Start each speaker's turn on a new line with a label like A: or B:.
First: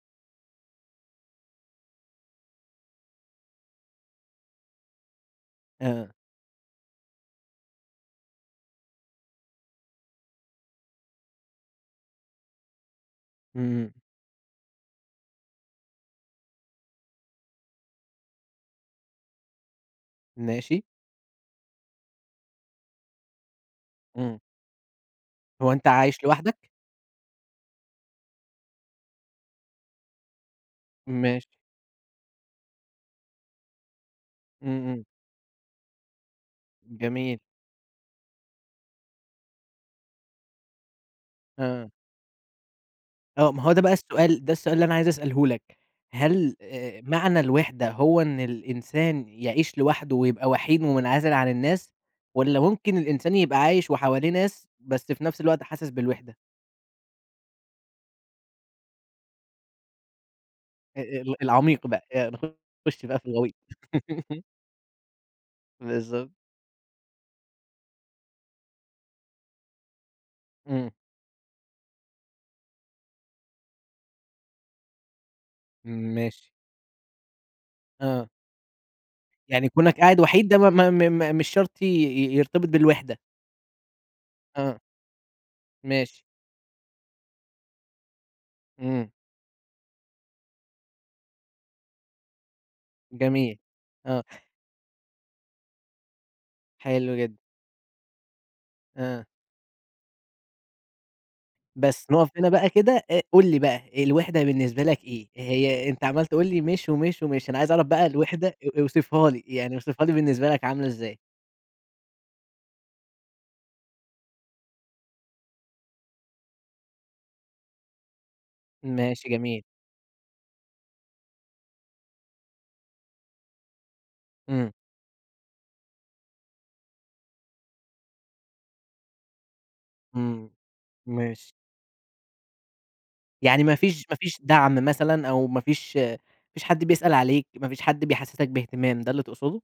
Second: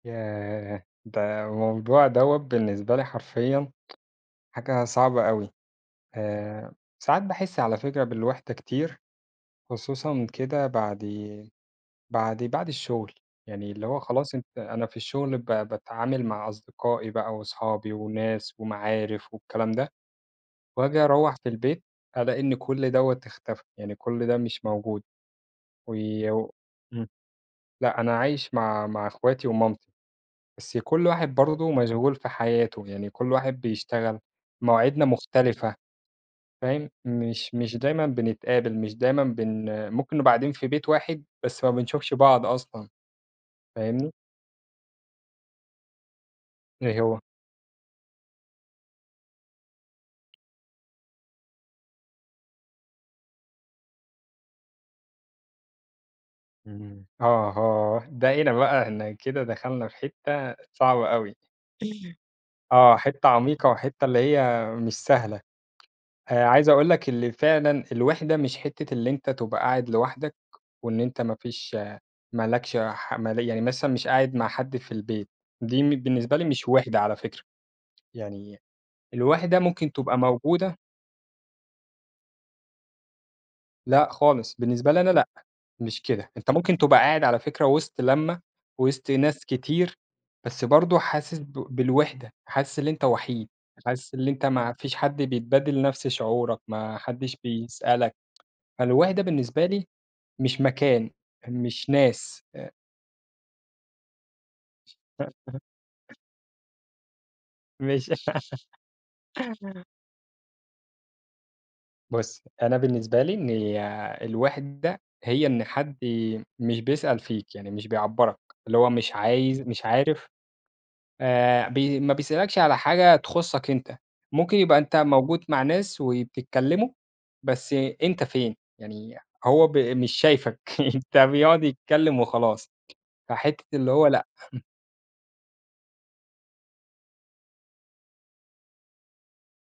A: ياه! ده موضوع دوَّة بالنسبة لي حرفيًا، حاجة صعبة أوي،
B: آه.
A: آآ، ساعات باحس على فكرة بالوحدة كتير، خصوصًا كده بعد بعد بعد الشغل يعني اللي
B: إمم.
A: هو خلاص أنت أنا في الشغل ب باتعامل مع أصدقائي بقى، وأصحابي وناس ومعارف والكلام ده،
B: ماشي.
A: وآجي أروّح في البيت، ألاقي إن كل دوَّة اختفى، يعني كل ده
B: إمم.
A: مش موجود،
B: هو أنت
A: و
B: عايش لوحدك؟
A: لأ أنا عايش مع مع اخواتي ومامتي، بس كل واحد
B: ماشي.
A: برضه مشغول في حياته، يعني كل واحد بيشتغل،
B: إمم،
A: مواعيدنا
B: إمم.
A: مختلفة فاهم،
B: جميل.
A: مش مش دايمًا بنتقابل مش دايمًا بن آآ، ممكن نبقى قاعدين في بيت واحد بس ما
B: آه.
A: بنشوفش بعض أصلًا،
B: آه، ما هو ده بقى
A: فاهمني.
B: السؤال، ده السؤال اللي أنا عايز أسأله لك، هل آآ،
A: إيه هو؟
B: معنى الوِحدة هو إن الإنسان يعيش لوحده ويبقى وحيد ومنعزل عن الناس؟ والَّا ممكن الإنسان يبقى عايش وحواليه ناس، بس في نفس الوقت حاسس بالوِحدة؟
A: اهم، أها، ده هنا بقى إحنا كده دخلنا في حتة
B: أ
A: صعبة
B: أ
A: أوي.
B: ال العميق بقى، آآ،
A: آه،
B: نخش بقى في
A: حتة
B: الغويط.
A: عميقة وحتة اللي هي مش سهلة
B: بالضبط.
A: آآ، عايز أقول لك اللي فعلًا الوِحدة مش حتة اللي أنت تبقى قاعد لوحدك،
B: إمم.
A: وإن أنت ما فيش ما لكش ح مالية، يعني مثلًا مش قاعد مع حد في البيت، دي م بالنسبة لي
B: ماشي.
A: مش وِحدة على فكرة،
B: آه.
A: يعني الوِحدة
B: يعني
A: ممكن
B: كونك
A: تبقى
B: قاعد وحيد ده ما
A: موجودة
B: ما م م مش شرط ي ي يرتبط بالوِحدة.
A: لأ خالص،
B: آه.
A: بالنسبة لي أنا لأ، مش
B: ماشي.
A: كده، أنت ممكن تبقى قاعد على فكرة وسط لمَّة وسط
B: إمم.
A: ناس كتير، بس برضه حاسس ب بالوحدة، حاسس اللي أنت وحيد،
B: جميل،
A: حاسس
B: آه.
A: اللي أنت ما فيش حد بيتبادل نفس شعورك، ما
B: حلو
A: حدش
B: جدًا.
A: بيسألك، فالوحدة
B: آه.
A: بالنسبة لي مش مكان، مش
B: بس، نقف
A: ناس،
B: هنا بقى
A: آآ
B: كده، أ قُل لي بقى الوِحدة بالنسبة لك إيه؟ هي أنت عمّال تقول لي مش ومش، ومش، أنا عايز أعرف بقى
A: ماشي.
B: الوِحدة أ اوصفها لي، يعني اوصفها لي بالنسبة لك عاملة إزاي؟
A: بُصّ، أنا بالنسبة لي إن آآ، الوحدة هي إن حد ي مش بيسأل فيك، يعني مش بيعبّرك، اللي هو مش
B: ماشي،
A: عايز
B: جميل.
A: مش عارف آآ، ب ما بيسألكش على حاجة تخُصّك أنت، ممكن
B: إمم.
A: يبقى أنت موجود مع ناس، وبتتكلّموا بس أنت فين، يعني هو ب مش
B: إمم،
A: شايفك، أنت
B: ماشي.
A: بيقعد يتكلّم وخلاص،
B: يعني
A: فحتة
B: ما
A: اللي
B: فيش
A: هو
B: ما
A: لأ.
B: فيش دعم مثلًا، أو ما فيش ما فيش حد بيسأل عليك، ما فيش حد بيحسِّسك بإهتمام، ده اللي تقصده؟